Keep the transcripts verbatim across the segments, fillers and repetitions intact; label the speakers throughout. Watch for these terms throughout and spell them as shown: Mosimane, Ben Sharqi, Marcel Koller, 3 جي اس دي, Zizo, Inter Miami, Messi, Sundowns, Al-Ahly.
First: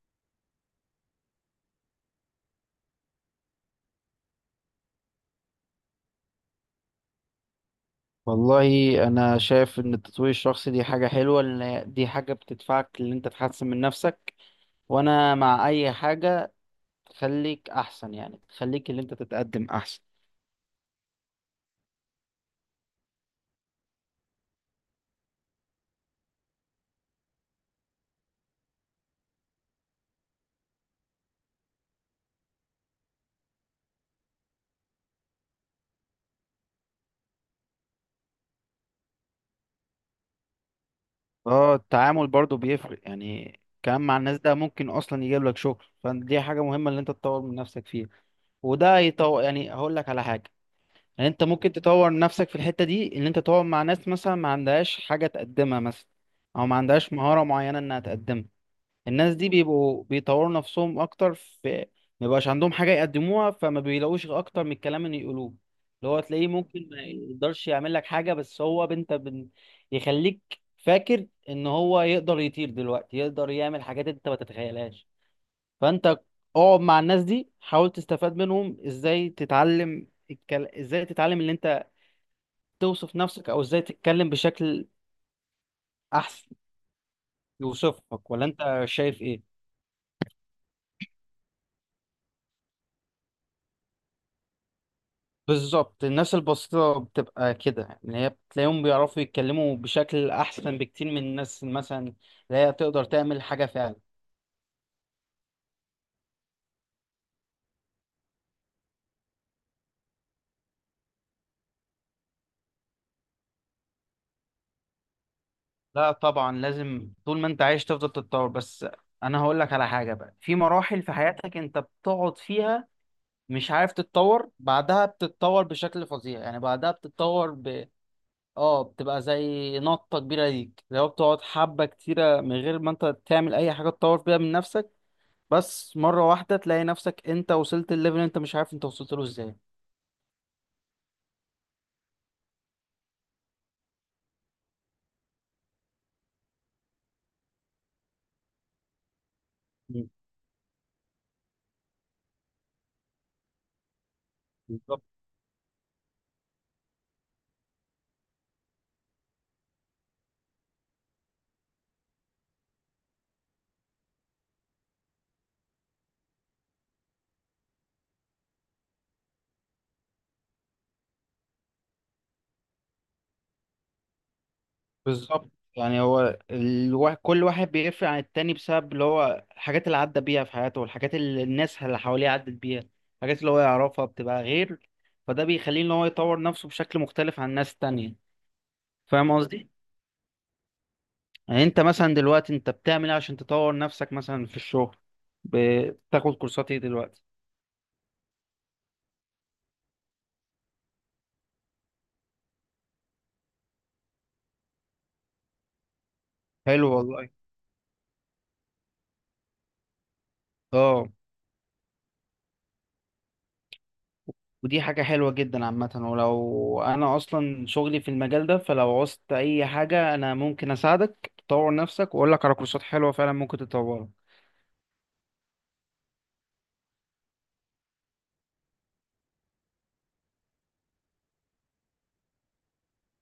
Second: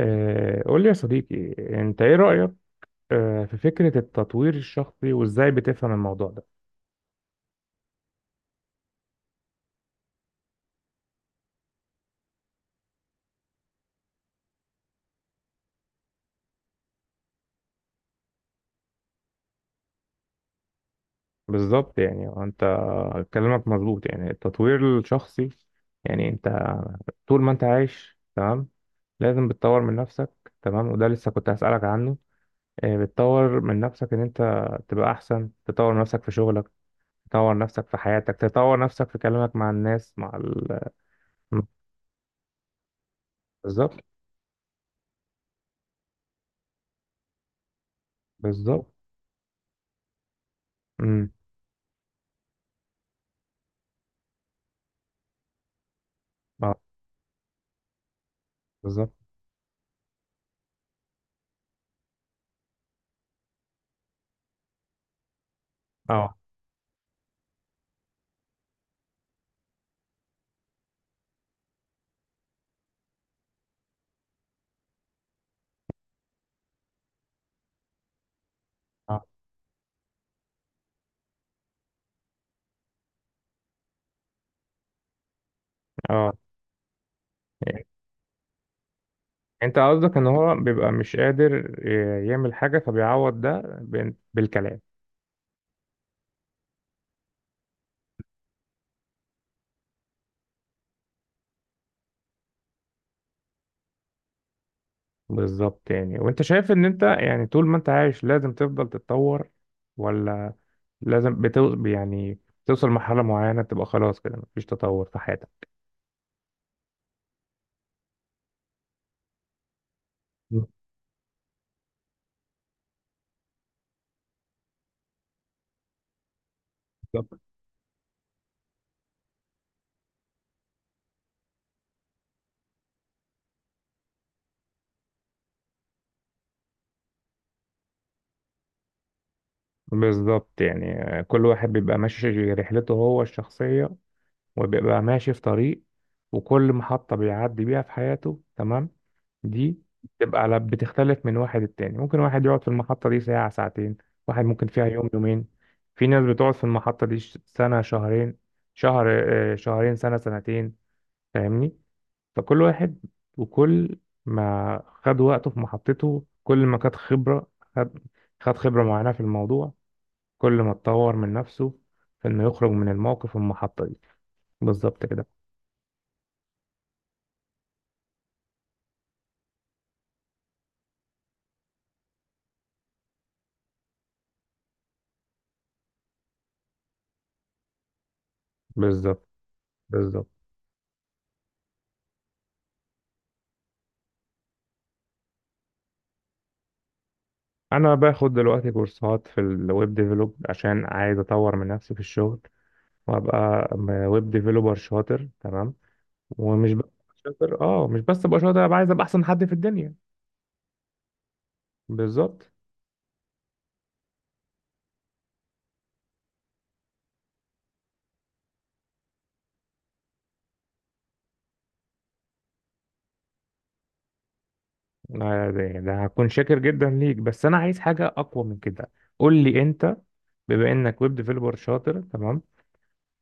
Speaker 1: آه، قول لي يا صديقي، انت ايه رأيك آه، في فكرة التطوير الشخصي وازاي بتفهم الموضوع ده.
Speaker 2: والله، انا شايف ان التطوير الشخصي دي حاجة حلوة لان هي- دي حاجة بتدفعك ان انت تحسن من نفسك. وانا مع اي حاجة تخليك احسن، يعني تخليك اللي انت تتقدم احسن.
Speaker 1: بالظبط، يعني هو انت كلامك مظبوط. يعني التطوير الشخصي، يعني انت طول ما انت عايش تمام، لازم بتطور من نفسك. تمام، وده لسه كنت هسألك عنه. آه، بتطور من نفسك ان انت تبقى احسن، تطور نفسك في شغلك، تطور نفسك في حياتك، تطور نفسك في كلامك مع الناس، مع ال...
Speaker 2: اه، التعامل برضو بيفرق يعني.
Speaker 1: بالظبط.
Speaker 2: كلام مع الناس ده ممكن اصلا يجيب لك شغل، فدي حاجة مهمة اللي انت تطور من نفسك فيها.
Speaker 1: بالظبط.
Speaker 2: وده يطور، يعني هقول لك على حاجة. يعني
Speaker 1: امم.
Speaker 2: انت ممكن تطور نفسك في الحتة دي ان انت تقعد مع ناس مثلا ما عندهاش حاجة تقدمها مثلا، او ما
Speaker 1: اه،
Speaker 2: عندهاش مهارة معينة انها تقدمها.
Speaker 1: بالظبط.
Speaker 2: الناس دي بيبقوا بيطوروا نفسهم اكتر في، ما بيبقاش عندهم حاجه يقدموها فما بيلاقوش اكتر من الكلام اللي يقولوه، اللي هو
Speaker 1: اه.
Speaker 2: تلاقيه ممكن ما يقدرش يعمل لك حاجه، بس هو انت بن... يخليك فاكر ان هو يقدر يطير دلوقتي، يقدر يعمل حاجات انت ما تتخيلهاش. فانت اقعد مع الناس دي، حاول تستفاد منهم
Speaker 1: اه.
Speaker 2: ازاي تتعلم الكل... ازاي تتعلم ان انت توصف نفسك، او ازاي تتكلم بشكل
Speaker 1: اه،
Speaker 2: احسن يوصفك، ولا انت شايف ايه؟
Speaker 1: انت قصدك ان هو بيبقى مش قادر ي- يعمل حاجة، فبيعوض ده بال- بالكلام.
Speaker 2: بالظبط، الناس البسيطة بتبقى كده، يعني اللي هي بتلاقيهم بيعرفوا يتكلموا بشكل أحسن بكتير من الناس مثلا اللي هي تقدر تعمل حاجة فعلا.
Speaker 1: بالظبط، يعني وانت شايف ان انت يعني طول ما انت عايش لازم تفضل تتطور، ولا لازم بتو يعني توصل لمرحلة معينة تبقى خلاص كده مفيش تطور في حياتك؟
Speaker 2: لا طبعا، لازم طول ما أنت عايش تفضل تتطور، بس أنا هقول لك على حاجة. بقى في مراحل في حياتك أنت بتقعد فيها مش عارف تتطور، بعدها بتتطور بشكل فظيع، يعني بعدها
Speaker 1: بالظبط.
Speaker 2: بتتطور ب، اه، بتبقى زي نطة كبيرة ليك لو بتقعد حبة كتيرة من غير ما أنت تعمل أي حاجة تطور بيها من نفسك، بس مرة واحدة تلاقي نفسك انت وصلت الليفل انت مش عارف انت وصلت له ازاي.
Speaker 1: بالظبط يعني. آه، كل واحد بيبقى ماشي رحلته هو الشخصية، وبيبقى ماشي في طريق، وكل محطة بيعدي بيها في حياته تمام. دي
Speaker 2: مم.
Speaker 1: بتبقى على بتختلف من واحد للتاني. ممكن واحد يقعد في المحطة دي ساعة ساعتين، واحد ممكن فيها
Speaker 2: بالظبط.
Speaker 1: يوم يومين، في ناس بتقعد في المحطة دي ش- سنة شهرين، شهر، آه، شهرين، سنة، سنتين. فاهمني؟ فكل واحد وكل ما خد وقته في محطته، كل ما خد خبرة خد، خد خبرة معينة في الموضوع، كل ما اتطور من نفسه في انه يخرج من الموقف المحطة دي. بالظبط كده.
Speaker 2: بالظبط، يعني هو الوا... كل واحد بيفرق عن التاني بسبب اللي هو الحاجات اللي عدى بيها في حياته، والحاجات اللي الناس اللي حواليه عدت بيها. الحاجات اللي هو يعرفها بتبقى غير، فده بيخليه ان هو يطور نفسه بشكل مختلف عن الناس التانية.
Speaker 1: بالظبط
Speaker 2: فاهم قصدي؟
Speaker 1: بالظبط.
Speaker 2: يعني انت مثلا دلوقتي انت بتعمل ايه عشان تطور نفسك مثلا في الشغل؟ بتاخد كورسات ايه دلوقتي؟
Speaker 1: انا باخد دلوقتي كورسات في الويب ديفلوب عشان عايز اطور من نفسي في الشغل، وابقى ويب ديفلوبر شاطر تمام. ومش بس
Speaker 2: حلو والله.
Speaker 1: شاطر، اه، مش بس ابقى شاطر، ابقى عايز ابقى احسن حد في الدنيا.
Speaker 2: اه،
Speaker 1: بالظبط.
Speaker 2: ودي حاجة حلوة جدا عامة، ولو أنا أصلا شغلي في المجال ده فلو عوزت أي حاجة أنا ممكن أساعدك تطور نفسك وأقول لك على كورسات حلوة فعلا ممكن تطورها.
Speaker 1: ده ده يعني ده هكون شاكر جدا ليك، بس انا عايز حاجه اقوى من كده. قول لي انت، بما انك ويب ديفلوبر شاطر تمام،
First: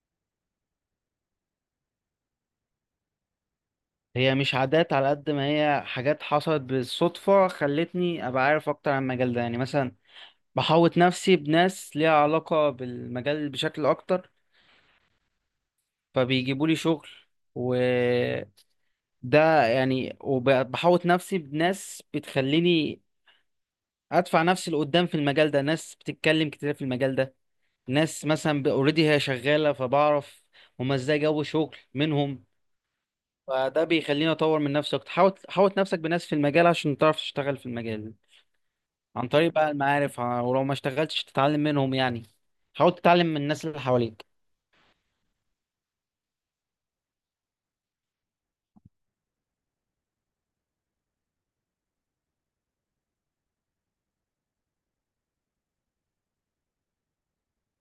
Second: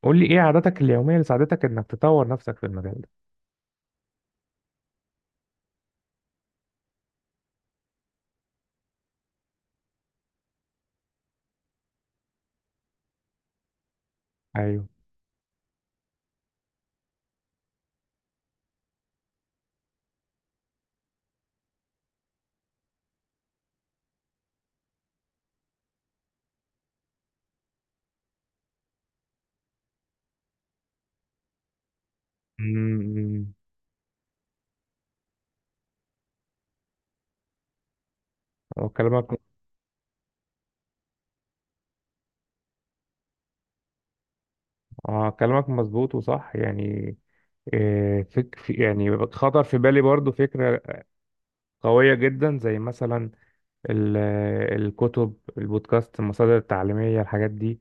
Speaker 1: قول لي ايه عاداتك اليوميه اللي ساعدتك انك تطور نفسك في المجال ده.
Speaker 2: هي مش عادات على قد ما هي حاجات حصلت بالصدفة خلتني أبقى عارف أكتر عن المجال ده، يعني مثلا بحوط نفسي بناس ليها علاقة بالمجال بشكل أكتر،
Speaker 1: ايوه.
Speaker 2: فبيجيبوا لي شغل. وده يعني، وبحوط نفسي بناس بتخليني أدفع نفسي لقدام في المجال ده، ناس بتتكلم كتير في المجال ده، ناس مثلا اوريدي هي شغاله، فبعرف هما ازاي جو شغل منهم.
Speaker 1: امم.
Speaker 2: فده بيخليني اطور من نفسي اكتر. حاوط حاوط نفسك بناس في المجال عشان تعرف تشتغل في المجال عن
Speaker 1: كلامك،
Speaker 2: طريق بقى المعارف، ع- ولو ما اشتغلتش تتعلم منهم يعني، حاول تتعلم من الناس اللي حواليك.
Speaker 1: اه، كلامك مظبوط وصح يعني. إيه، فك في- يعني خطر في بالي برضو فكرة قوية جدا، زي مثلا ال- الكتب، البودكاست، المصادر التعليمية، الحاجات دي.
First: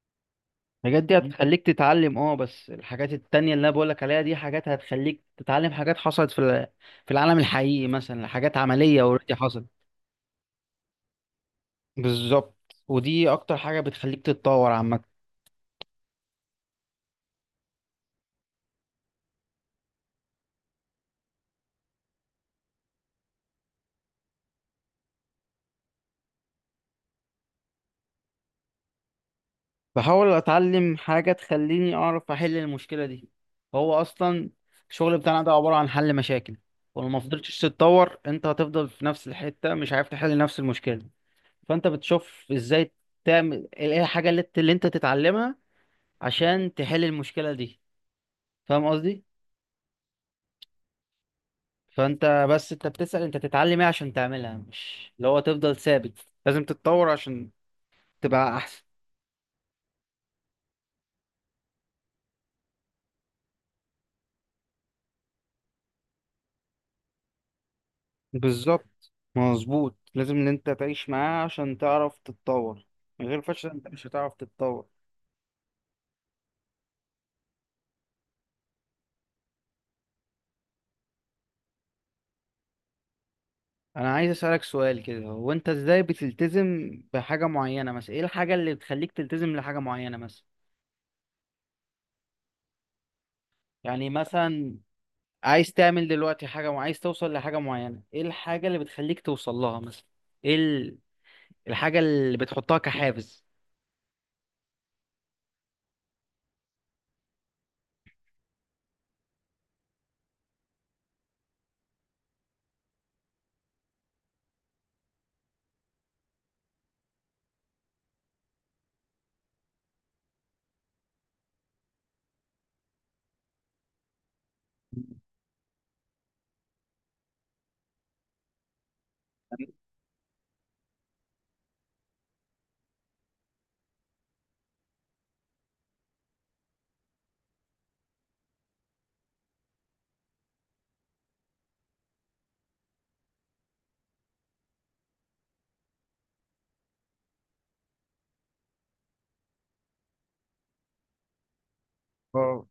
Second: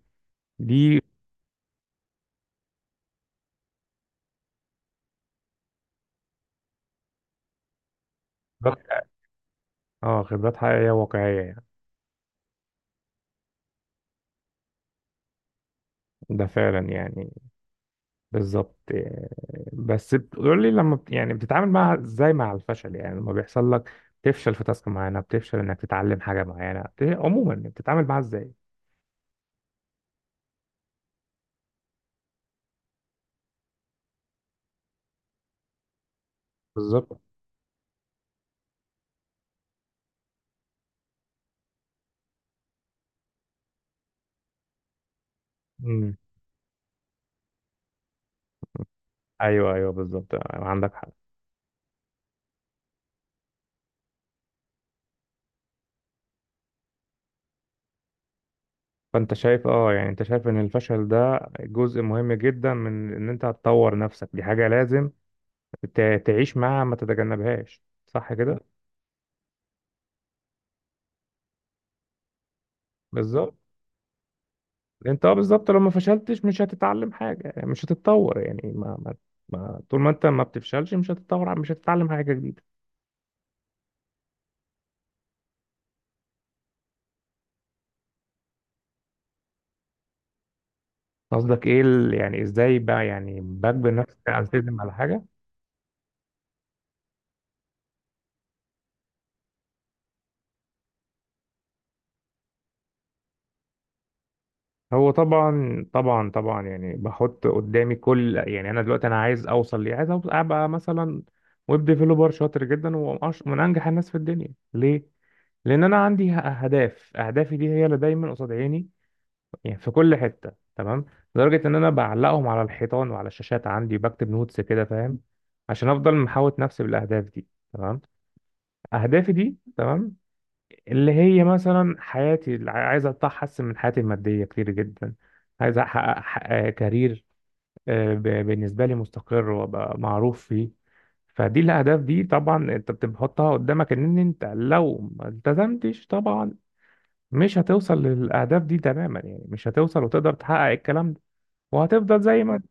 Speaker 1: دي
Speaker 2: الحاجات دي هتخليك تتعلم، اه، بس الحاجات التانية اللي انا بقولك عليها دي حاجات هتخليك تتعلم حاجات حصلت في ال- في العالم الحقيقي، مثلا حاجات عملية
Speaker 1: خبرات-
Speaker 2: اوريدي حصلت.
Speaker 1: اه، خبرات حقيقية واقعية يعني.
Speaker 2: بالظبط. ودي اكتر حاجة بتخليك تتطور عامة.
Speaker 1: ده فعلا يعني بالظبط. إيه، بس بتقول لي لما بت- يعني بتتعامل مع، ازاي مع الفشل، يعني لما بيحصل لك تفشل في تاسك معينة، بتفشل انك تتعلم حاجة معينة، بت- عموما يعني بتتعامل معاها ازاي؟
Speaker 2: بحاول اتعلم حاجة تخليني اعرف احل المشكلة دي. هو اصلا الشغل بتاعنا ده عبارة عن حل مشاكل، ولو ما
Speaker 1: بالظبط.
Speaker 2: فضلتش تتطور انت هتفضل في نفس الحتة مش عارف تحل نفس المشكلة. فانت بتشوف ازاي تعمل ايه، الحاجة اللي انت اللي انت تتعلمها
Speaker 1: مم.
Speaker 2: عشان تحل المشكلة دي. فاهم قصدي؟
Speaker 1: ايوه، ايوه، بالظبط، عندك حق.
Speaker 2: فانت بس انت بتسأل انت تتعلم ايه عشان تعملها، مش اللي هو تفضل ثابت. لازم تتطور عشان تبقى احسن.
Speaker 1: فانت شايف، اه يعني انت شايف ان الفشل ده جزء مهم جدا من ان انت هتطور نفسك، دي حاجة لازم ت- تعيش معاها، ما تتجنبهاش، صح كده؟
Speaker 2: بالظبط مظبوط، لازم ان انت تعيش معاه عشان تعرف تتطور. من غير
Speaker 1: بالظبط.
Speaker 2: فشل انت مش هتعرف تتطور.
Speaker 1: انت، اه بالظبط، لو ما فشلتش مش هتتعلم حاجة، مش هتتطور يعني. ما, ما, ما طول ما انت ما بتفشلش مش هتتطور، مش هتتعلم حاجة جديدة.
Speaker 2: انا عايز اسالك سؤال كده، هو انت ازاي بتلتزم بحاجه معينه مثلا؟ ايه الحاجه اللي بتخليك تلتزم لحاجه معينه مثلا؟
Speaker 1: قصدك ايه ال- يعني ازاي بقى، يعني بجبر
Speaker 2: يعني
Speaker 1: نفسي
Speaker 2: مثلا
Speaker 1: التزم على حاجة؟
Speaker 2: عايز تعمل دلوقتي حاجه وعايز توصل لحاجه معينه، ايه الحاجه اللي بتخليك توصل لها مثلا؟ ايه ال- الحاجه اللي بتحطها كحافز.
Speaker 1: هو طبعا طبعا طبعا، يعني بحط قدامي كل، يعني انا دلوقتي انا عايز اوصل ليه، عايز أوصل ابقى مثلا ويب ديفلوبر شاطر جدا ومن أش- من انجح الناس في الدنيا. ليه؟ لان انا عندي ه- اهداف، اهدافي دي هي اللي دايما قصاد عيني يعني، في كل حته تمام. لدرجه ان انا بعلقهم على الحيطان وعلى الشاشات عندي، بكتب نوتس كده، فاهم؟ عشان افضل محاوط نفسي بالاهداف دي تمام. اهدافي دي تمام، اللي هي مثلا حياتي، اللي عايز أحسن من حياتي المادية كتير جدا، عايز أحقق ح- آه، كارير آه، ب- بالنسبة لي مستقر وأبقى معروف فيه. فدي الأهداف دي طبعا أنت بتحطها قدامك، إن أنت لو ما التزمتش طبعا مش هتوصل للأهداف دي تماما، يعني مش هتوصل وتقدر تحقق الكلام ده، وهتفضل زي ما أنت،
Speaker 2: اه،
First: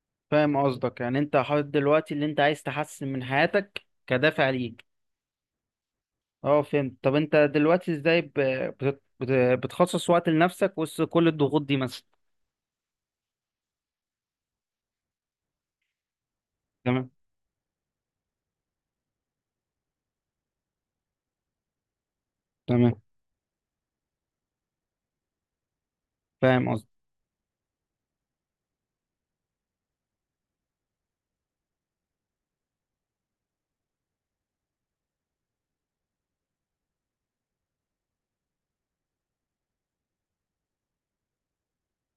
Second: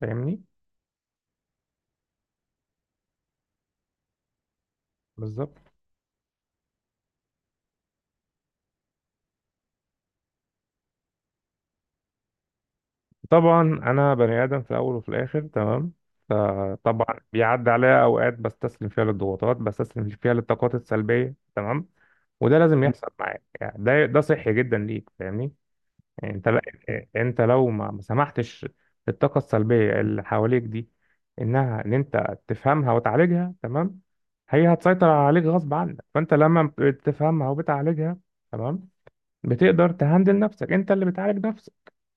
Speaker 1: فاهمني؟
Speaker 2: فاهم قصدك، يعني انت حاطط دلوقتي اللي انت عايز تحسن من حياتك كدافع ليك.
Speaker 1: بالظبط.
Speaker 2: اه فهمت. طب انت دلوقتي ازاي ب- بت- بت- بتخصص وقت لنفسك وسط كل الضغوط دي مثلا؟
Speaker 1: طبعا انا بني ادم في الاول وفي الاخر تمام،
Speaker 2: تمام.
Speaker 1: فطبعا بيعدي عليا اوقات بستسلم فيها للضغوطات، بستسلم فيها للطاقات السلبيه تمام. وده لازم
Speaker 2: تمام.
Speaker 1: يحصل معاك يعني، ده ده صحي جدا ليك، فاهمني؟ يعني انت لا،
Speaker 2: فاهم قصدك.
Speaker 1: انت لو ما ما سمحتش للطاقه السلبيه اللي حواليك دي، انها، ان انت تفهمها وتعالجها تمام، هي هتسيطر عليك غصب عنك. فانت لما بتفهمها وبتعالجها تمام، بتقدر تهندل نفسك، انت اللي بتعالج نفسك،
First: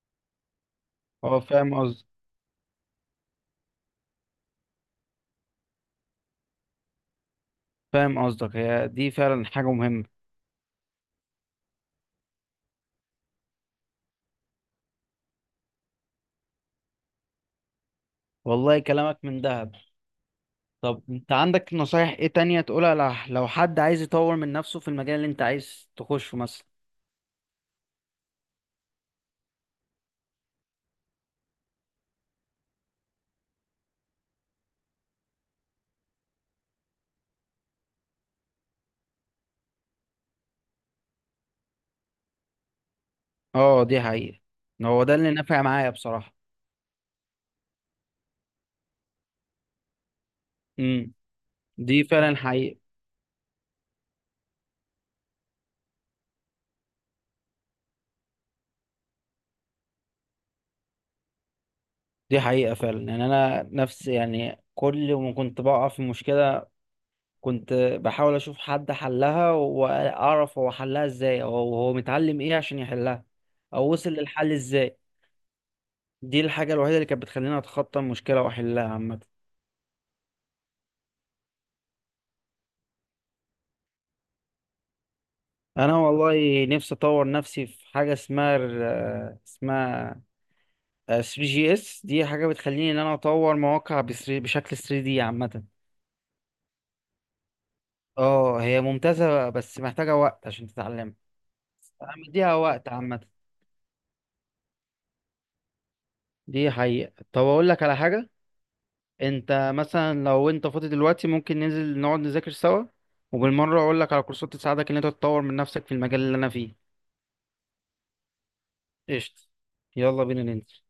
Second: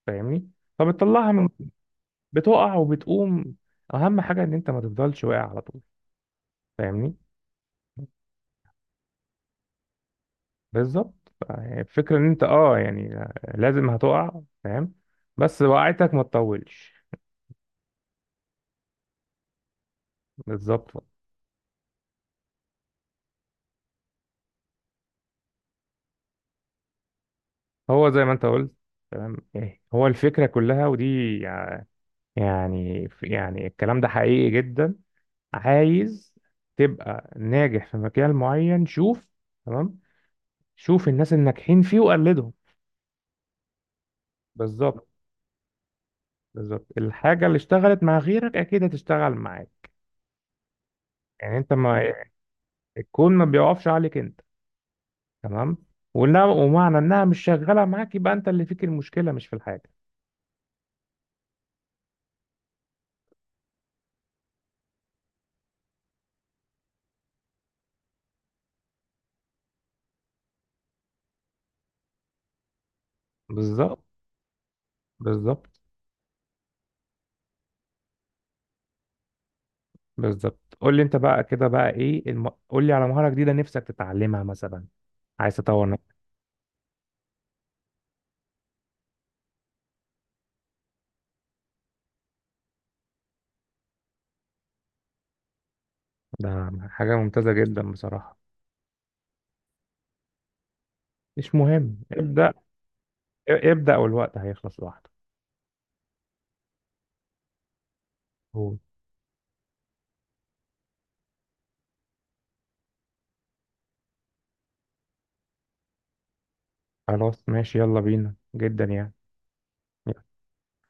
Speaker 1: فاهمني؟ فبتطلعها
Speaker 2: اه،
Speaker 1: من،
Speaker 2: فاهم قصدك.
Speaker 1: بتقع وبتقوم، اهم حاجه ان انت ما تفضلش واقع على طول، فاهمني؟
Speaker 2: فاهم قصدك، هي دي فعلا حاجة مهمة.
Speaker 1: بالظبط يعني. الفكره ان انت، اه يعني لازم هتقع، فاهم؟ بس وقعتك ما تطولش.
Speaker 2: والله كلامك من دهب.
Speaker 1: بالظبط.
Speaker 2: طب انت عندك نصايح ايه تانية تقولها لح- لو حد عايز يطور من نفسه في المجال اللي انت عايز تخشه مثلا؟
Speaker 1: هو زي ما انت قلت تمام، ايه هو الفكره كلها، ودي يعني يعني الكلام ده حقيقي جدا. عايز تبقى ناجح في مجال معين؟ شوف تمام، شوف الناس الناجحين فيه وقلدهم.
Speaker 2: اه دي حقيقة. هو
Speaker 1: بالظبط.
Speaker 2: ده اللي نافع معايا بصراحة.
Speaker 1: بالظبط الحاجه اللي اشتغلت مع غيرك اكيد هتشتغل معاك،
Speaker 2: امم.
Speaker 1: يعني انت
Speaker 2: دي
Speaker 1: ما،
Speaker 2: فعلا حقيقة.
Speaker 1: الكون ما بيقفش عليك انت تمام. ولا ومعنى انها مش شغاله معاك يبقى انت اللي فيك المشكله، مش في الحاجه.
Speaker 2: دي حقيقة فعلا، يعني انا نفس، يعني كل ما كنت بقع في مشكلة كنت بحاول اشوف حد حلها واعرف هو حلها ازاي، او هو متعلم ايه عشان يحلها، او
Speaker 1: بالظبط.
Speaker 2: وصل للحل ازاي.
Speaker 1: بالظبط.
Speaker 2: دي الحاجة الوحيدة اللي كانت بتخليني اتخطى المشكلة واحلها عامة.
Speaker 1: بالظبط، قول لي انت بقى كده، بقى ايه الم... قول لي على مهاره جديده نفسك تتعلمها مثلا، عايز تطور
Speaker 2: انا
Speaker 1: نفسك.
Speaker 2: والله نفسي اطور نفسي في حاجة اسمها ال- اسمها ثري جي اس، دي حاجة بتخليني ان انا اطور مواقع بس- بشكل ثري دي عامة.
Speaker 1: ده حاجه ممتازه جدا بصراحه.
Speaker 2: اه هي ممتازة بس محتاجة وقت عشان تتعلمها.
Speaker 1: مش مهم
Speaker 2: أنا
Speaker 1: ابدا،
Speaker 2: مديها وقت عامة.
Speaker 1: ابدا، والوقت هيخلص لوحده.
Speaker 2: دي حقيقة. طب اقول لك على حاجة،
Speaker 1: قول.
Speaker 2: انت مثلا لو انت فاضي دلوقتي ممكن ننزل نقعد نذاكر سوا، وبالمرة اقول لك على كورسات تساعدك ان انت تطور من نفسك في المجال اللي انا فيه.
Speaker 1: خلاص ماشي، يلا بينا، جدا يعني.
Speaker 2: قشطة. يلا بينا ننزل.